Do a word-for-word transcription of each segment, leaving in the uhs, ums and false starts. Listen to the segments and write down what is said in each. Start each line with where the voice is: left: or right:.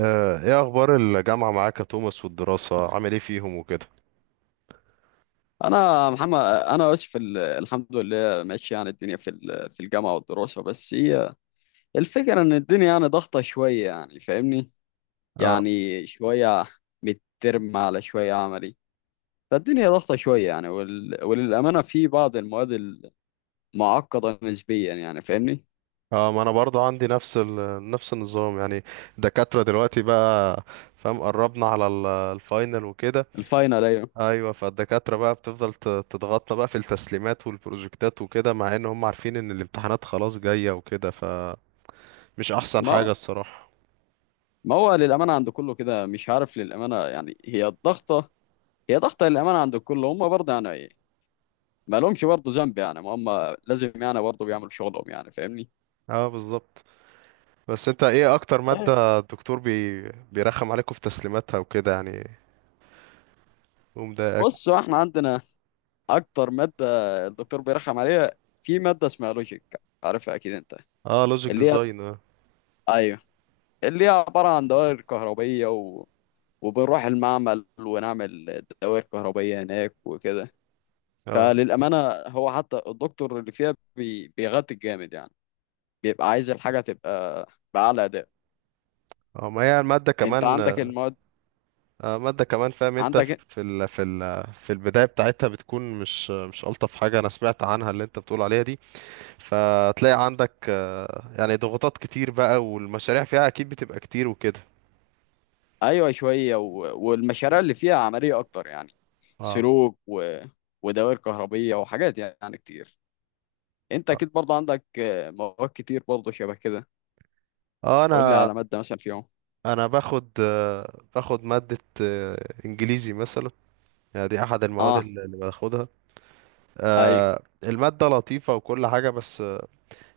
right: آه، ايه اخبار الجامعة معاك يا توماس، والدراسة عامل ايه فيهم وكده؟
left: انا محمد، انا اسف. ال- الحمد لله ماشي. يعني الدنيا في ال- في الجامعه والدراسه، بس هي الفكره ان الدنيا يعني ضغطه شويه، يعني فاهمني.
right: اه.
left: يعني شويه مترم على شويه عملي، فالدنيا ضغطه شويه يعني. وال... وللامانه في بعض المواد المعقده نسبيا يعني فاهمني.
right: اه، ما انا برضه عندي نفس ال... نفس النظام يعني. الدكاترة دلوقتي بقى، فاهم، قربنا على ال- الفاينل وكده.
left: الفاينل ايوه.
right: ايوه، فالدكاترة بقى بتفضل ت- تضغطنا بقى في التسليمات والبروجكتات وكده، مع ان هم عارفين ان الامتحانات خلاص جاية وكده، فمش احسن
left: ما
right: حاجة
left: هو
right: الصراحة.
left: ما هو للامانه عند كله كده، مش عارف، للامانه يعني هي الضغطه، هي ضغطه للامانه عند الكل. هم برضه يعني ما لهمش برضه ذنب، يعني ما هم لازم يعني برضه بيعملوا شغلهم يعني فاهمني.
right: اه، بالظبط. بس انت ايه اكتر
left: طيب،
right: مادة الدكتور بي... بيرخم عليكم في تسليماتها وكده يعني، ومضايقك؟
left: بص هو احنا عندنا اكتر ماده الدكتور بيرخم عليها في ماده اسمها لوجيك، عارفها اكيد انت.
right: اه، لوجيك
left: اللي هي
right: ديزاين.
left: ايوه، اللي هي عباره عن دوائر كهربيه و... وبنروح المعمل ونعمل دوائر كهربيه هناك وكده.
right: اه.
left: فللامانه هو حتى الدكتور اللي فيها بي... بيغطي جامد يعني، بيبقى عايز الحاجه تبقى باعلى اداء.
right: اه، ما هي المادة
left: انت
right: كمان.
left: عندك المواد
right: آه، مادة كمان، فاهم، انت
left: عندك.
right: في ال... في ال... في البداية بتاعتها بتكون مش مش ألطف حاجة انا سمعت عنها، اللي انت بتقول عليها دي. فتلاقي عندك، آه، يعني ضغوطات كتير بقى، والمشاريع فيها اكيد بتبقى كتير وكده.
left: ايوه شويه و... والمشاريع اللي فيها عمليه اكتر يعني،
right: اه.
left: سلوك و... ودوائر كهربيه وحاجات يعني كتير. انت
right: اه.
left: اكيد برضه عندك آه، مواد كتير برضه شبه كده.
right: آه،
left: قول لي
right: انا
left: على ماده مثلا فيهم.
right: انا باخد آه، باخد مادة آه، انجليزي مثلا. يعني دي احد المواد
left: اه
right: اللي اللي باخدها.
left: ايوه
right: آه، المادة لطيفة وكل حاجة، بس آه،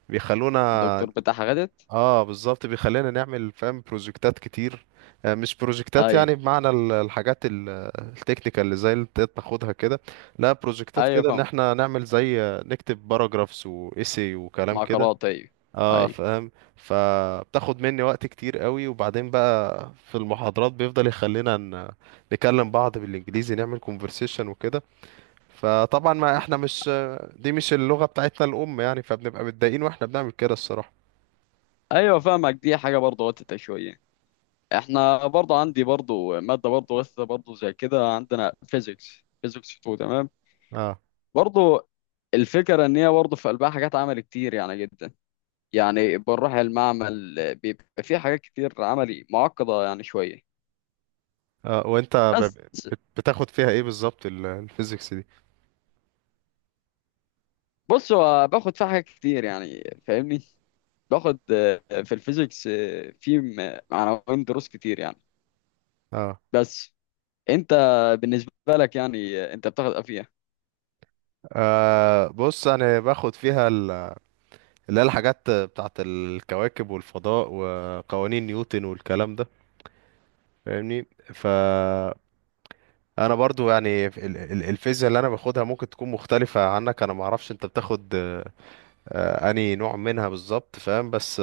right: بيخلونا.
left: الدكتور بتاعها غدت.
right: اه، بالظبط، بيخلينا نعمل، فاهم، بروجكتات كتير. آه، مش بروجكتات،
left: ايوه،
right: يعني بمعنى ال- الحاجات ال- التكنيكال اللي زي اللي انت بتاخدها كده. لا، بروجكتات
left: ايوه
right: كده ان
left: فاهم،
right: احنا نعمل زي، آه، نكتب باراجرافز وايسي وكلام كده.
left: معقلات ايوه،
right: اه،
left: ايوه،
right: فاهم، فبتاخد مني وقت كتير قوي. وبعدين بقى في المحاضرات بيفضل يخلينا ن- نكلم بعض بالانجليزي، نعمل كونفرسيشن وكده. فطبعا ما احنا مش، دي مش اللغة بتاعتنا الام يعني، فبنبقى متضايقين واحنا بنعمل كده الصراحة.
left: ايوه فاهمك، دي حاجه برضه وقتها شويه. احنا برضه عندي برضه ماده برضه وقتها برضه زي كده، عندنا فيزيكس، فيزيكس اتنين، تمام؟
right: آه.
left: برضه الفكره ان هي برضه في قلبها حاجات عمل كتير يعني جدا. يعني بنروح المعمل بيبقى فيه حاجات كتير عملي معقدة يعني شوية.
right: اه، وانت ب-
left: بس
right: بت- بتاخد فيها ايه بالظبط ال- الفيزيكس دي؟
left: بص هو باخد فيها حاجات كتير يعني فاهمني. باخد آه، في الفيزيكس آه، في م- عناوين دروس كتير يعني.
right: اه.
left: بس انت بالنسبة لك يعني آه، انت بتاخد افيه.
right: آه، بص انا باخد فيها ال- اللي هي الحاجات بتاعت الكواكب والفضاء وقوانين نيوتن والكلام ده، فاهمني. ف انا برضو يعني ال- ال- الفيزياء اللي انا باخدها ممكن تكون مختلفة عنك. انا ما اعرفش انت بتاخد آه، آه، انهي نوع منها بالظبط، فاهم. بس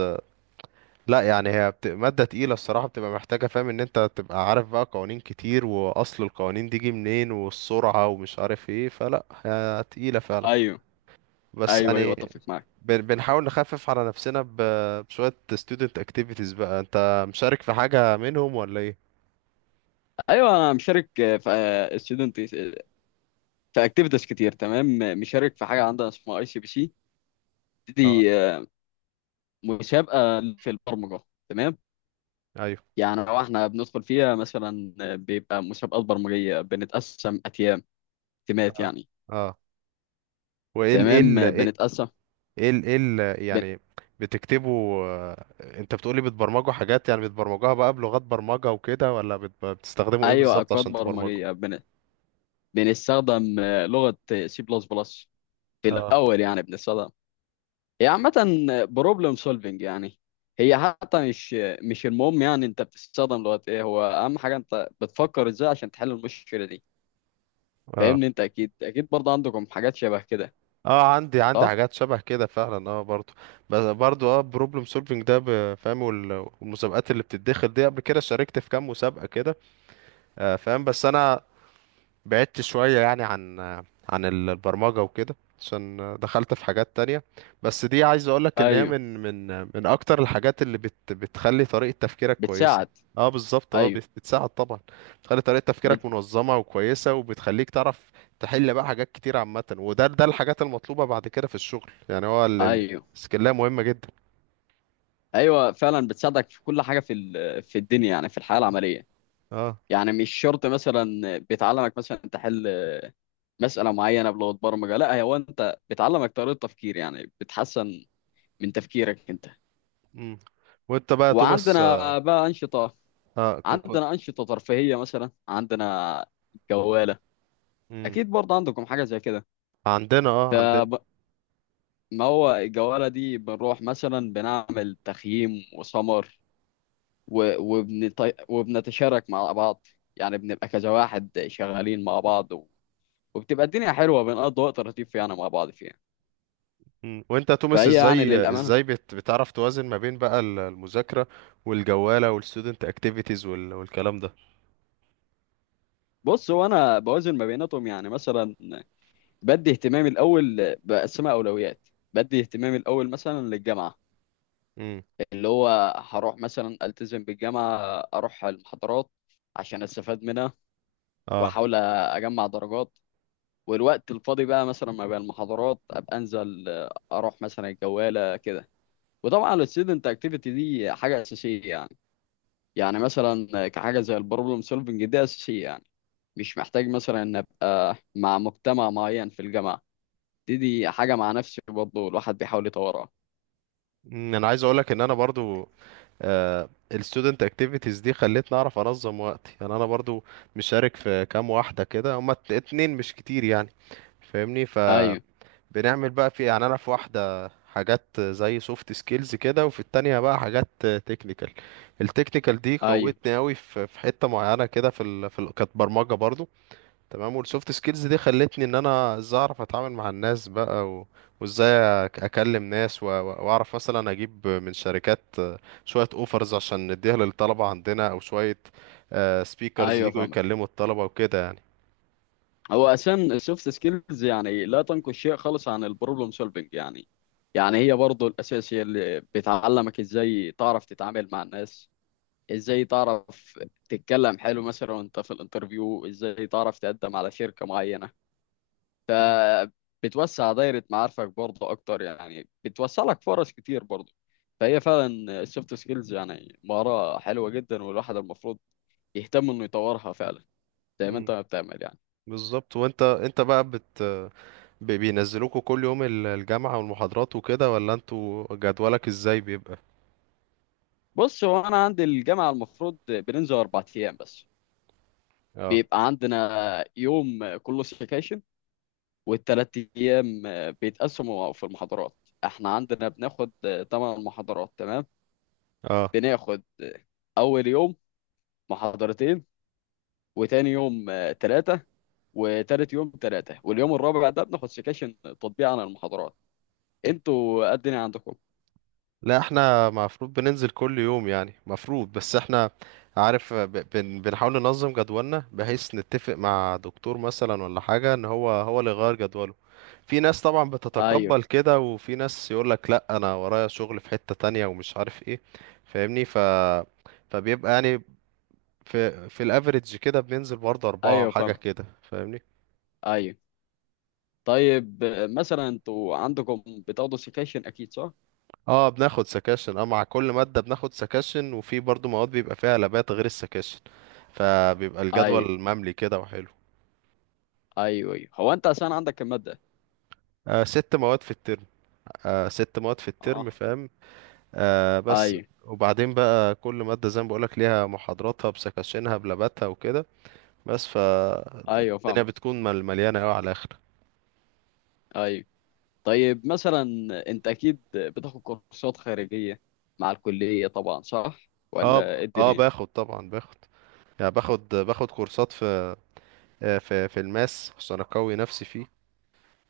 right: لا، يعني هي بت... مادة تقيلة الصراحة، بتبقى محتاجة، فاهم، ان انت تبقى عارف بقى قوانين كتير، واصل القوانين دي جه منين والسرعة ومش عارف ايه، فلا هي تقيلة فعلا.
left: ايوه،
right: بس
left: ايوه، ايوه
right: يعني
left: اتفق معاك.
right: بن... بنحاول نخفف على نفسنا ب... بشوية student activities. بقى انت مشارك في حاجة منهم ولا ايه؟
left: ايوه انا مشارك آه، في ستودنت، في اكتيفيتيز كتير تمام. مشارك في حاجه عندنا اسمها اي سي بي سي،
right: اه.
left: دي آه، مسابقه في البرمجه تمام.
right: ايوه.
left: يعني لو احنا بندخل فيها مثلا بيبقى مسابقات برمجية، بنتقسم أتيام، تيمات
right: اه.
left: يعني.
right: اه. وايه ال ايه ال
left: تمام
right: ايه
left: بنتقسم.
right: ايه ال إيه ال-
left: بن...
right: يعني بتكتبوا، آه، انت بتقولي، بتبرمجوا حاجات يعني، بتبرمجوها بقى بلغات برمجة وكده، ولا بت... بتستخدموا ايه
left: أيوة،
right: بالظبط
left: أكواد
right: عشان تبرمجوا؟
left: برمجية، بن... بنستخدم لغة سي بلس بلس في الأول. يعني بنستخدم، هي عامة بروبلم سولفينج يعني. هي حتى مش مش المهم يعني أنت بتستخدم لغة إيه، هو أهم حاجة أنت بتفكر إزاي عشان تحل المشكلة دي،
right: اه.
left: فاهمني. أنت أكيد، أكيد برضه عندكم حاجات شبه كده،
right: اه، عندي عندي
left: صح؟
right: حاجات شبه كده فعلا، اه برضو. بس برضو اه بروبلم سولفنج ده، ب- فاهم، وال- والمسابقات اللي بتتدخل دي، قبل كده شاركت في كام مسابقة كده. آه، فاهم، بس انا بعدت شوية يعني عن عن ال- البرمجة وكده عشان دخلت في حاجات تانية. بس دي عايز اقولك ان هي
left: أيوه
right: من من من اكتر الحاجات اللي بت بتخلي طريقة تفكيرك كويسة.
left: بتساعد.
right: اه، بالظبط. اه،
left: أيوه
right: بت- بتساعد طبعا. بتخلي طريقة تفكيرك
left: بت...
right: منظمة وكويسة، وبتخليك تعرف تحل بقى حاجات كتير عامة. وده ده الحاجات المطلوبة بعد كده في الشغل يعني، هو ال- ال-
left: أيوه،
right: السكيلية مهمة جدا.
left: ايوه فعلا بتساعدك في كل حاجه في ال- في الدنيا يعني، في الحياه العمليه.
right: اه.
left: يعني مش شرط مثلا بتعلمك مثلا تحل مساله معينه بلغه برمجه، لا، هو انت بتعلمك طريقه تفكير يعني بتحسن من تفكيرك انت.
right: امم وانت بقى يا توماس.
left: وعندنا بقى انشطه،
right: اه، ك- كنت.
left: عندنا انشطه ترفيهيه، مثلا عندنا جواله،
right: امم
left: اكيد برضه عندكم حاجه زي كده.
right: عندنا. اه، عندنا.
left: فما هو الجواله دي بنروح مثلا بنعمل تخييم وسمر، و- وبنط... وبنتشارك مع بعض، يعني بنبقى كذا واحد شغالين مع بعض، و... وبتبقى الدنيا حلوة، بنقضي وقت لطيف يعني مع بعض فيها.
right: مم. وانت يا توماس،
left: فهي يعني
right: ازاي
left: للأمانة،
right: ازاي بت... بتعرف توازن ما بين بقى ال- المذاكرة والجوالة والستودنت اكتيفيتيز وال... والكلام ده؟
left: بص هو أنا بوازن ما بيناتهم. يعني مثلا بدي اهتمامي الأول بقسمها أولويات، بدي اهتمامي الأول مثلا للجامعة
right: امم
left: اللي هو هروح مثلا ألتزم بالجامعة، أروح المحاضرات عشان أستفاد منها
right: اه.
left: وأحاول أجمع درجات. والوقت الفاضي بقى مثلا ما بين المحاضرات أبقى أنزل أروح مثلا الجوالة كده. وطبعا ال student activity دي حاجة أساسية يعني، يعني مثلا كحاجة زي ال problem solving دي أساسية يعني. مش محتاج مثلا إن أبقى مع مجتمع معين في الجامعة، دي دي حاجة مع نفسي برضه الواحد بيحاول يطورها.
right: مم. انا عايز اقولك ان انا برضو، آه الستودنت اكتيفيتيز دي خلتني اعرف انظم وقتي يعني، انا برضو مشارك في كام واحدة كده، هما ات- اتنين، مش كتير يعني، فاهمني. ف
left: أيوه،
right: بنعمل بقى في، يعني، انا في واحده حاجات زي سوفت سكيلز كده، وفي التانية بقى حاجات تكنيكال. التكنيكال دي
left: أيوه،
right: قوتني قوي في في حته معينه كده، في ال... في ال... كانت برمجه برضو. تمام. والسوفت سكيلز دي خلتني ان انا ازاي اعرف اتعامل مع الناس بقى، و... وازاي أك- اكلم ناس، و... و- واعرف مثلا اجيب من شركات شويه اوفرز عشان نديها للطلبه عندنا، او شويه سبيكرز
left: أيوه
right: يجوا
left: فاهمك.
right: يكلموا الطلبه وكده يعني.
left: هو أساسا السوفت سكيلز يعني لا تنقص شيء خالص عن ال problem solving يعني، يعني هي برضه الأساس، هي اللي بتعلمك إزاي تعرف تتعامل مع الناس، ازاي تعرف تتكلم حلو مثلا وانت في الانترفيو، ازاي تعرف تقدم على شركة معينة. فبتوسع دايرة معارفك برضه اكتر، يعني بتوسع لك فرص كتير برضه. فهي فعلا السوفت سكيلز يعني مهارة حلوة جدا، والواحد المفروض يهتم انه يطورها فعلا، زي ما انت
right: مم.
left: ما بتعمل يعني.
right: بالظبط. وانت انت بقى بت بي- بينزلوكوا كل يوم ال- الجامعة والمحاضرات وكده، ولا انتوا جدولك ازاي بيبقى؟
left: بص هو انا عندي الجامعة المفروض بننزل اربع ايام بس.
right: اه.
left: بيبقى عندنا يوم كله سكاشن، والتلات أيام آه، بيتقسموا في المحاضرات. احنا عندنا بناخد آه، تمن محاضرات تمام.
right: اه.
left: بناخد آه، أول يوم محاضرتين، وتاني يوم آه، تلاتة، وتالت يوم تلاتة، واليوم الرابع ده بناخد سكاشن تطبيق عن المحاضرات. انتوا قد إيه عندكم؟
right: لا احنا المفروض بننزل كل يوم يعني، مفروض، بس احنا، عارف، ب- بن بنحاول ننظم جدولنا بحيث نتفق مع دكتور مثلا ولا حاجة، ان هو هو اللي يغير جدوله. في ناس طبعا
left: ايوه،
right: بتتقبل كده، وفي ناس يقولك لا انا ورايا شغل في حتة تانية ومش عارف ايه، فاهمني. ف فبيبقى يعني في في الافريج كده بننزل برضه أربعة
left: ايوه
right: حاجة
left: فاهمك
right: كده، فاهمني.
left: ايوه. طيب آه، مثلا انتوا عندكم بتاخدوا سكاشن اكيد، صح؟
right: اه، بناخد سكاشن، اه مع كل مادة بناخد سكاشن، وفي برضو مواد بيبقى فيها لابات غير السكاشن، فبيبقى
left: ايوه،
right: الجدول مملي كده وحلو.
left: ايوه، ايوه هو انت عشان عندك المادة.
right: آه ست مواد في الترم. آه ست مواد في الترم
left: اه
right: فاهم. آه بس،
left: ايوه،
right: وبعدين بقى كل مادة زي ما بقولك ليها محاضراتها بسكاشنها بلاباتها وكده بس،
left: ايوه
right: فالدنيا
left: فاهمك
right: بتكون مل- مليانة اوي على الآخر.
left: ايوه. طيب مثلا انت اكيد بتاخد كورسات خارجية مع الكلية طبعا، صح؟
right: اه.
left: ولا
right: ب-
left: ايه
right: اه
left: الدنيا؟
right: باخد طبعا، باخد، يعني باخد باخد كورسات في، آه، في في الماس عشان اقوي نفسي فيه.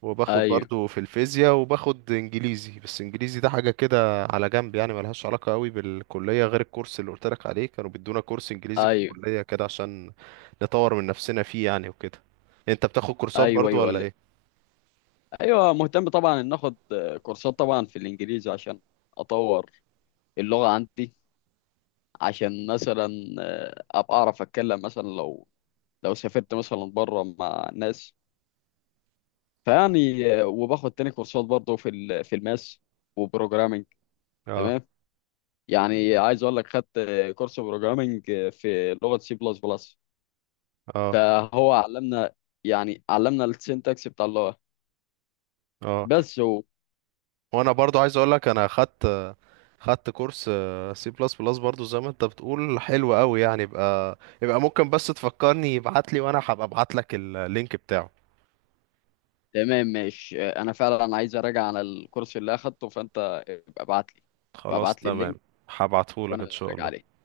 right: وباخد
left: ايوه،
right: برضو في الفيزياء، وباخد انجليزي. بس انجليزي ده حاجة كده على جنب يعني، ملهاش علاقة قوي بالكلية، غير الكورس اللي قلتلك عليه، كانوا بيدونا كورس انجليزي في
left: ايوه،
right: الكلية كده عشان نطور من نفسنا فيه يعني وكده. انت بتاخد كورسات
left: ايوه،
right: برضو
left: ايوه،
right: ولا
left: ولا إيه؟
right: ايه؟
left: ايوه، مهتم طبعا ان اخد كورسات طبعا في الانجليزي عشان اطور اللغة عندي، عشان مثلا ابقى اعرف اتكلم مثلا لو لو سافرت مثلا بره مع ناس. فيعني وباخد تاني كورسات برضه في ال- في الماس وبروجرامينج
right: اه.
left: تمام. يعني عايز اقول لك خدت كورس بروجرامينج في لغة سي بلس بلس،
right: اه.
left: فهو علمنا، يعني علمنا السنتكس بتاع اللغه
right: اه.
left: بس هو.
right: وانا برضو عايز اقول لك، انا خدت خدت كورس سي بلس بلس برضو. زي ما انت بتقول حلو قوي يعني. يبقى يبقى ممكن بس تفكرني ابعت لي وانا هبقى ابعت لك اللينك بتاعه.
left: تمام ماشي، آه، انا فعلا عايز اراجع على الكورس اللي اخدته، فانت ابقى ابعت لي، ابقى
right: خلاص
left: ابعت لي
right: تمام،
left: اللينك
right: هبعته لك
left: وانا
right: ان شاء
left: اراجع
right: الله.
left: عليه.